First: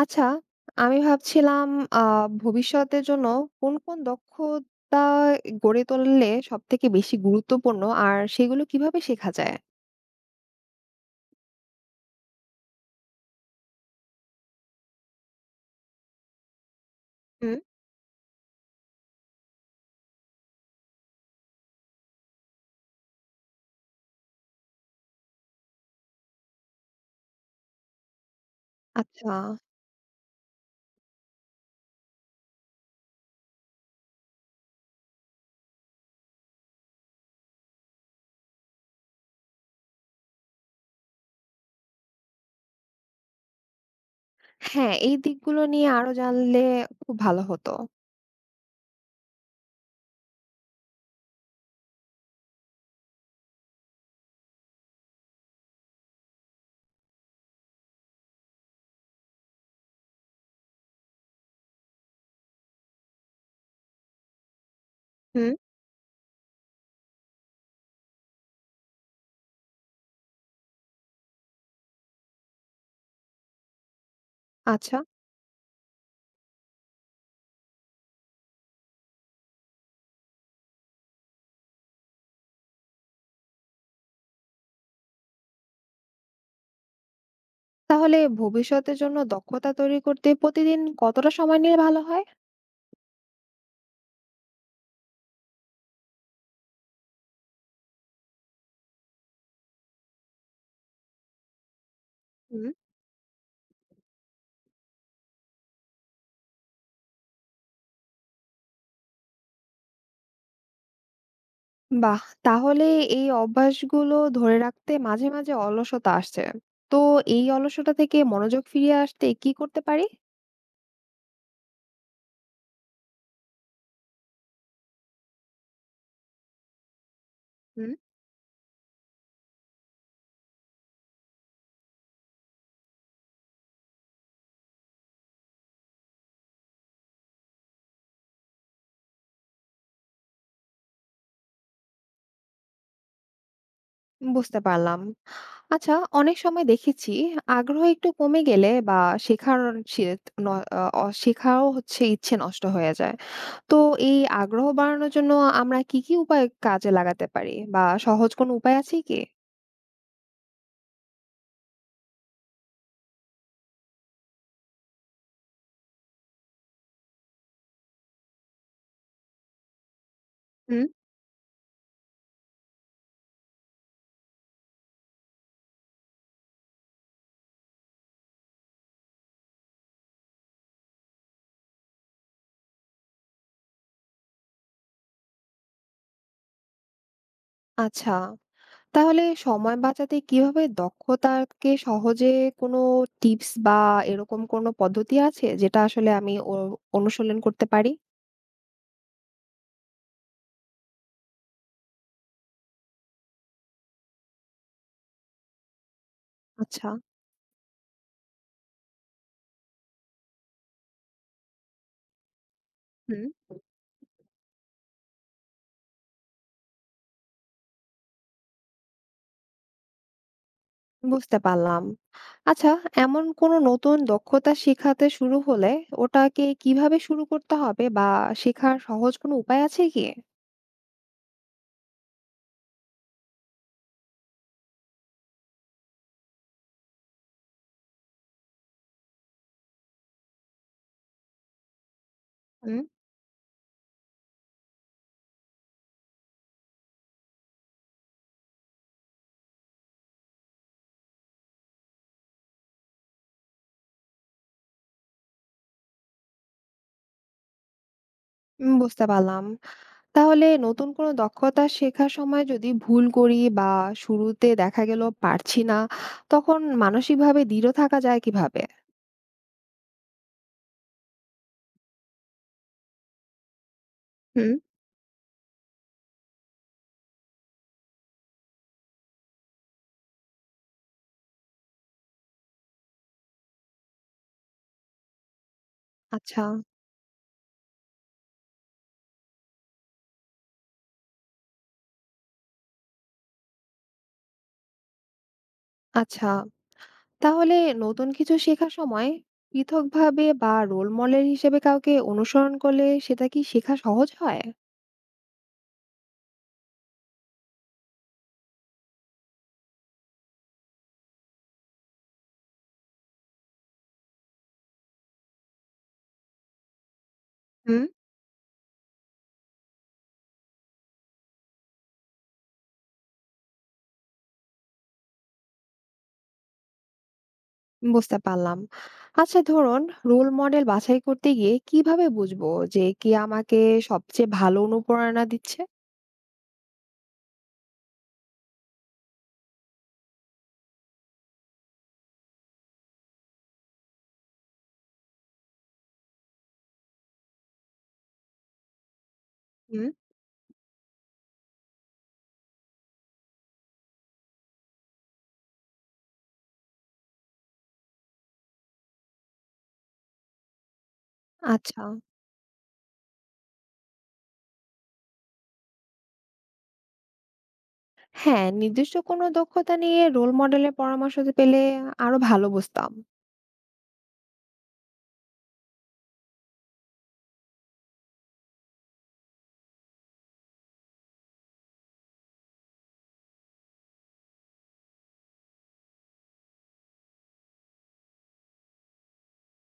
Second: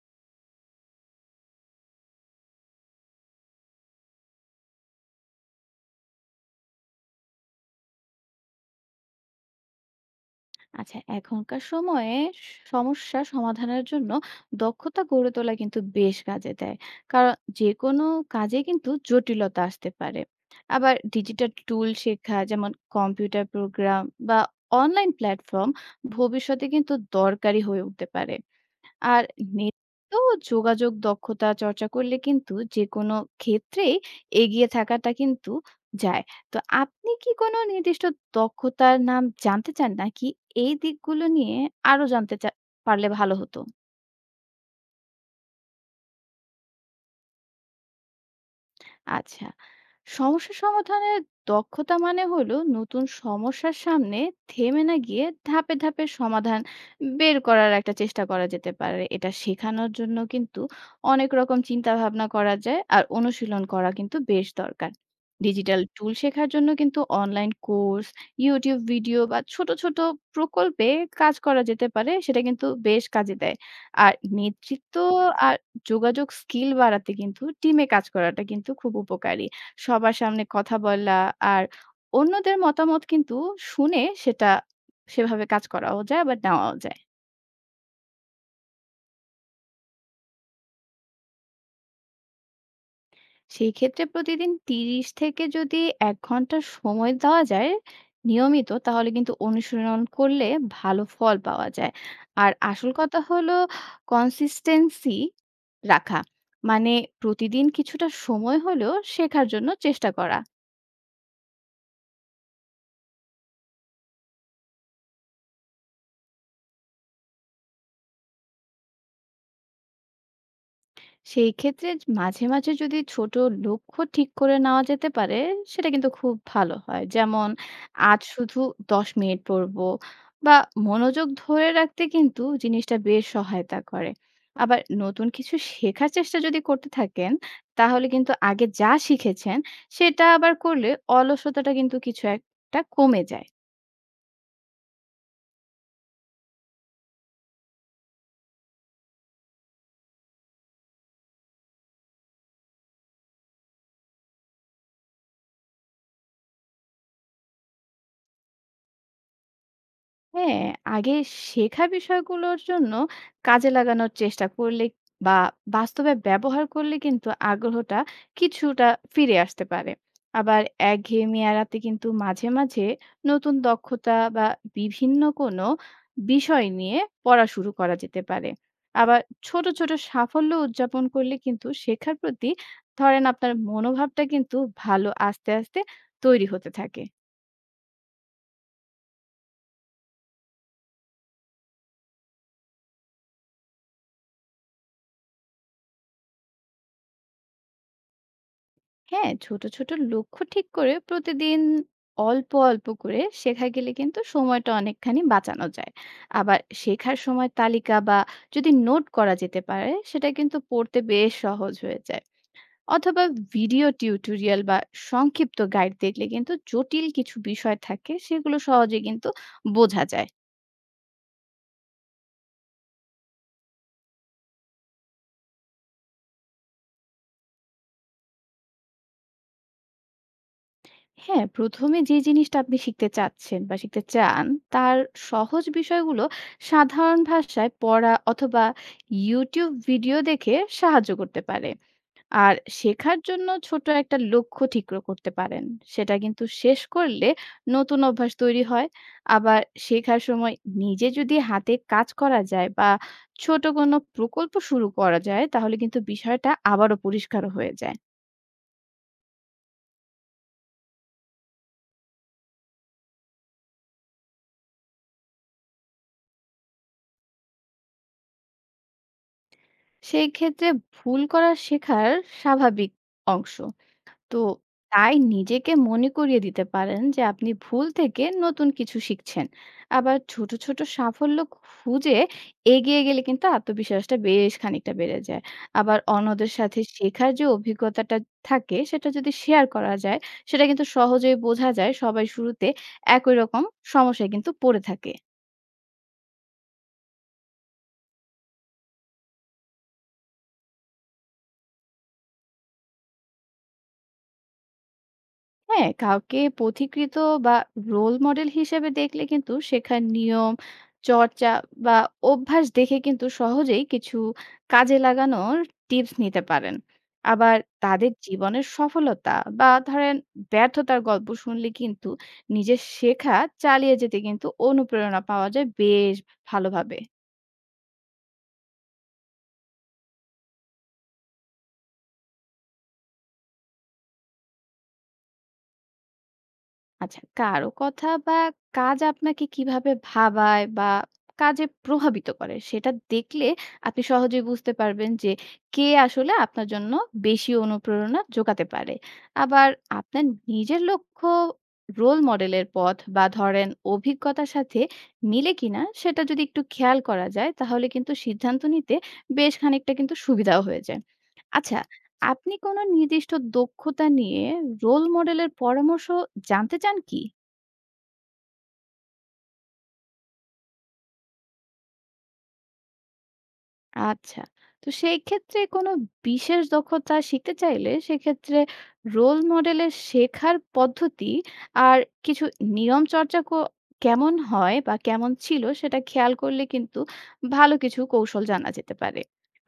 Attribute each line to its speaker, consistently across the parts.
Speaker 1: আচ্ছা, আমি ভাবছিলাম আ ভবিষ্যতের জন্য কোন দক্ষতা গড়ে তুললে সবথেকে বেশি গুরুত্বপূর্ণ আর সেগুলো কিভাবে শেখা যায়?
Speaker 2: আচ্ছা, এখনকার সময়ে সমস্যা সমাধানের জন্য দক্ষতা গড়ে তোলা কিন্তু বেশ কাজে দেয়। কারণ
Speaker 1: হুম।
Speaker 2: যে কোনো কাজে কিন্তু জটিলতা আসতে পারে। আবার ডিজিটাল টুল শেখা যেমন কম্পিউটার প্রোগ্রাম বা অনলাইন প্ল্যাটফর্ম ভবিষ্যতে কিন্তু দরকারি হয়ে উঠতে পারে। আর
Speaker 1: আচ্ছা,
Speaker 2: নেতৃত্ব ও যোগাযোগ দক্ষতা চর্চা করলে কিন্তু যেকোনো ক্ষেত্রেই এগিয়ে থাকাটা কিন্তু যায়। তো আপনি কি কোনো নির্দিষ্ট দক্ষতার নাম জানতে চান নাকি এই দিকগুলো নিয়ে আরো জানতে চা পারলে ভালো হতো?
Speaker 1: হ্যাঁ, এই দিকগুলো নিয়ে আরো জানলে খুব ভালো হতো।
Speaker 2: আচ্ছা। সমস্যা সমাধানের দক্ষতা মানে হলো নতুন সমস্যার সামনে থেমে না গিয়ে ধাপে ধাপে সমাধান বের করার একটা চেষ্টা করা যেতে পারে। এটা শেখানোর জন্য কিন্তু অনেক রকম চিন্তাভাবনা করা যায় আর অনুশীলন করা কিন্তু বেশ দরকার।
Speaker 1: হুম।
Speaker 2: ডিজিটাল টুল শেখার জন্য কিন্তু অনলাইন কোর্স, YouTube ভিডিও বা ছোট ছোট প্রকল্পে কাজ করা যেতে পারে। সেটা কিন্তু বেশ কাজে দেয়। আর নেতৃত্ব
Speaker 1: আচ্ছা,
Speaker 2: আর যোগাযোগ স্কিল বাড়াতে কিন্তু টিমে কাজ করাটা কিন্তু খুব উপকারী। সবার সামনে কথা বলা আর অন্যদের মতামত কিন্তু শুনে সেটা সেভাবে কাজ করাও যায়, আবার নেওয়াও যায়।
Speaker 1: তাহলে ভবিষ্যতের জন্য দক্ষতা তৈরি করতে প্রতিদিন কতটা সময় নিলে ভালো হয়?
Speaker 2: সেই ক্ষেত্রে প্রতিদিন ৩০ থেকে যদি ১ ঘন্টা সময় দেওয়া যায় নিয়মিত, তাহলে কিন্তু অনুশীলন করলে ভালো ফল পাওয়া যায়। আর
Speaker 1: হুম।
Speaker 2: আসল কথা হলো consistency রাখা। মানে প্রতিদিন কিছুটা সময় হলেও শেখার জন্য চেষ্টা করা।
Speaker 1: বাহ! তাহলে এই অভ্যাসগুলো ধরে রাখতে মাঝে, মাঝে অলসতা আসছে। তো এই অলসতা থেকে মনোযোগ ফিরিয়ে আসতে কি করতে পারি?
Speaker 2: সেই ক্ষেত্রে মাঝে মাঝে যদি ছোট লক্ষ্য ঠিক করে নেওয়া যেতে পারে, সেটা কিন্তু খুব ভালো হয়। যেমন আজ শুধু ১০ মিনিট পড়বো বা মনোযোগ ধরে রাখতে কিন্তু জিনিসটা বেশ সহায়তা করে। আবার নতুন কিছু শেখার চেষ্টা যদি করতে থাকেন, তাহলে কিন্তু আগে যা শিখেছেন, সেটা আবার করলে অলসতাটা কিন্তু কিছু একটা কমে যায়।
Speaker 1: বুঝতে পারলাম। আচ্ছা, অনেক সময় দেখেছি আগ্রহ একটু কমে গেলে বা শেখার সে ন অ অ শেখাও হচ্ছে ইচ্ছে নষ্ট হয়ে যায়। তো এই আগ্রহ বাড়ানোর জন্য আমরা কি কি উপায় কাজে লাগাতে পারি বা সহজ কোনো উপায় আছে কি?
Speaker 2: হ্যাঁ, আগে শেখা বিষয়গুলোর জন্য কাজে লাগানোর চেষ্টা করলে বা বাস্তবে ব্যবহার করলে কিন্তু আগ্রহটা কিছুটা ফিরে আসতে পারে। আবার
Speaker 1: হুম।
Speaker 2: একঘেয়েমি এড়াতে কিন্তু মাঝে মাঝে নতুন দক্ষতা বা বিভিন্ন কোনো বিষয় নিয়ে পড়া শুরু করা যেতে পারে। আবার ছোট ছোট সাফল্য উদযাপন করলে কিন্তু শেখার প্রতি ধরেন আপনার মনোভাবটা কিন্তু ভালো আস্তে আস্তে তৈরি হতে থাকে।
Speaker 1: আচ্ছা। তাহলে সময় বাঁচাতে কিভাবে দক্ষতাকে সহজে কোনো টিপস বা এরকম কোনো পদ্ধতি আছে যেটা আসলে আমি অ অনুশীলন করতে পারি?
Speaker 2: হ্যাঁ, ছোট ছোট লক্ষ্য ঠিক করে প্রতিদিন অল্প অল্প করে শেখা গেলে কিন্তু সময়টা অনেকখানি বাঁচানো যায়। আবার
Speaker 1: আচ্ছা।
Speaker 2: শেখার সময় তালিকা বা যদি নোট করা যেতে পারে, সেটা কিন্তু পড়তে বেশ সহজ হয়ে যায়। অথবা
Speaker 1: হুম।
Speaker 2: ভিডিও টিউটোরিয়াল বা সংক্ষিপ্ত গাইড দেখলে কিন্তু জটিল কিছু বিষয় থাকে, সেগুলো সহজে কিন্তু বোঝা যায়।
Speaker 1: বুঝতে পারলাম। আচ্ছা, এমন কোনো নতুন দক্ষতা শিখাতে শুরু হলে ওটাকে কিভাবে শুরু করতে হবে বা শেখার সহজ কোনো উপায় আছে কি?
Speaker 2: হ্যাঁ, ১ম এ যে জিনিসটা আপনি শিখতে চাচ্ছেন বা শিখতে চান, তার সহজ বিষয়গুলো সাধারণ ভাষায় পড়া অথবা YouTube ভিডিও দেখে সাহায্য করতে পারে। আর
Speaker 1: হুম।
Speaker 2: শেখার জন্য ছোট একটা লক্ষ্য ঠিক ক করতে পারেন। সেটা কিন্তু শেষ করলে নতুন অভ্যাস তৈরি হয়। আবার শেখার সময় নিজে যদি হাতে কাজ করা যায় বা ছোট কোনো প্রকল্প শুরু করা যায়, তাহলে কিন্তু বিষয়টা আবারও পরিষ্কার হয়ে যায়।
Speaker 1: বুঝতে পারলাম। তাহলে নতুন কোনো দক্ষতা শেখার সময় যদি ভুল করি বা শুরুতে দেখা গেল পারছি না, তখন মানসিকভাবে দৃঢ় থাকা যায় কিভাবে?
Speaker 2: সেই ক্ষেত্রে ভুল করা শেখার স্বাভাবিক অংশ। তো
Speaker 1: হুম।
Speaker 2: তাই নিজেকে মনে করিয়ে দিতে পারেন যে আপনি ভুল থেকে নতুন কিছু শিখছেন। আবার ছোট ছোট সাফল্য খুঁজে এগিয়ে গেলে কিন্তু আত্মবিশ্বাসটা বেশ খানিকটা বেড়ে যায়। আবার
Speaker 1: আচ্ছা,
Speaker 2: অন্যদের সাথে শেখার যে অভিজ্ঞতাটা থাকে সেটা যদি শেয়ার করা যায়, সেটা কিন্তু সহজেই বোঝা যায় সবাই শুরুতে একই রকম সমস্যায় কিন্তু পড়ে থাকে।
Speaker 1: আচ্ছা। তাহলে নতুন কিছু শেখার সময় পৃথকভাবে বা রোল মডেল হিসেবে কাউকে অনুসরণ করলে সেটা কি শেখা সহজ হয়?
Speaker 2: হ্যাঁ, কাউকে পথিকৃত বা রোল মডেল হিসেবে দেখলে কিন্তু শেখার নিয়ম চর্চা বা অভ্যাস দেখে কিন্তু সহজেই কিছু কাজে লাগানোর টিপস নিতে পারেন। আবার তাদের জীবনের সফলতা বা ধরেন ব্যর্থতার গল্প শুনলে কিন্তু নিজের শেখা চালিয়ে যেতে কিন্তু অনুপ্রেরণা পাওয়া যায় বেশ ভালোভাবে।
Speaker 1: বুঝতে পারলাম। আচ্ছা, ধরুন রোল মডেল বাছাই করতে গিয়ে কিভাবে বুঝবো যে কে আমাকে সবচেয়ে ভালো অনুপ্রেরণা দিচ্ছে?
Speaker 2: আচ্ছা, কারো কথা বা কাজ আপনাকে কিভাবে ভাবায় বা কাজে প্রভাবিত করে সেটা দেখলে আপনি সহজেই বুঝতে পারবেন যে কে আসলে আপনার জন্য বেশি অনুপ্রেরণা জোগাতে পারে। আবার
Speaker 1: হুম।
Speaker 2: আপনার নিজের লক্ষ্য, রোল মডেলের পথ বা ধরেন অভিজ্ঞতার সাথে মিলে কিনা সেটা যদি একটু খেয়াল করা যায় তাহলে কিন্তু সিদ্ধান্ত নিতে বেশ খানিকটা কিন্তু সুবিধাও হয়ে যায়। আচ্ছা,
Speaker 1: আচ্ছা।
Speaker 2: আপনি কোনো নির্দিষ্ট দক্ষতা নিয়ে রোল মডেলের পরামর্শ জানতে চান কি?
Speaker 1: হ্যাঁ, নির্দিষ্ট কোনো দক্ষতা নিয়ে রোল মডেলের পরামর্শ পেলে আরো ভালো বুঝতাম।
Speaker 2: আচ্ছা। তো সেই ক্ষেত্রে কোনো বিশেষ দক্ষতা শিখতে চাইলে সেক্ষেত্রে রোল মডেলের শেখার পদ্ধতি আর কিছু নিয়ম চর্চা ক কেমন হয় বা কেমন ছিল সেটা খেয়াল করলে কিন্তু ভালো কিছু কৌশল জানা যেতে পারে।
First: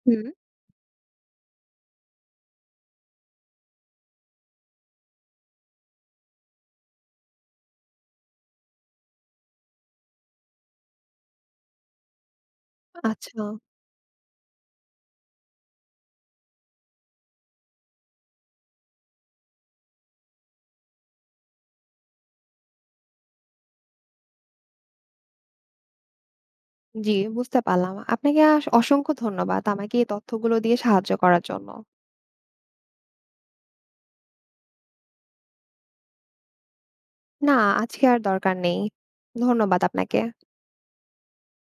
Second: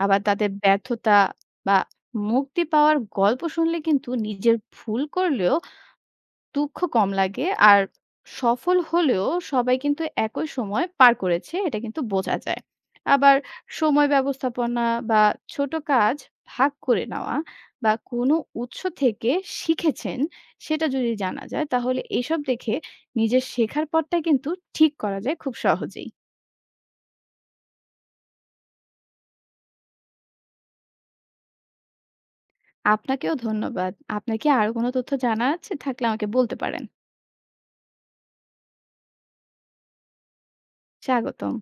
Speaker 2: আবার
Speaker 1: হুম।
Speaker 2: তাদের ব্যর্থতা বা মুক্তি পাওয়ার গল্প শুনলে কিন্তু নিজের ভুল করলেও দুঃখ কম লাগে। আর সফল হলেও সবাই কিন্তু একই সময় পার করেছে এটা কিন্তু বোঝা যায়। আবার
Speaker 1: আচ্ছা।
Speaker 2: সময় ব্যবস্থাপনা বা ছোট কাজ ভাগ করে নেওয়া বা কোনো উৎস থেকে শিখেছেন সেটা যদি জানা যায় তাহলে এসব দেখে নিজের শেখার পথটা কিন্তু ঠিক করা যায় খুব সহজেই।
Speaker 1: জি, বুঝতে পারলাম। আপনাকে অসংখ্য ধন্যবাদ আমাকে এই তথ্যগুলো দিয়ে সাহায্য করার জন্য।
Speaker 2: আপনাকেও ধন্যবাদ। আপনার কি আরো কোনো তথ্য জানা আছে? থাকলে আমাকে বলতে পারেন।
Speaker 1: না, আজকে আর দরকার নেই। ধন্যবাদ আপনাকে।
Speaker 2: স্বাগতম।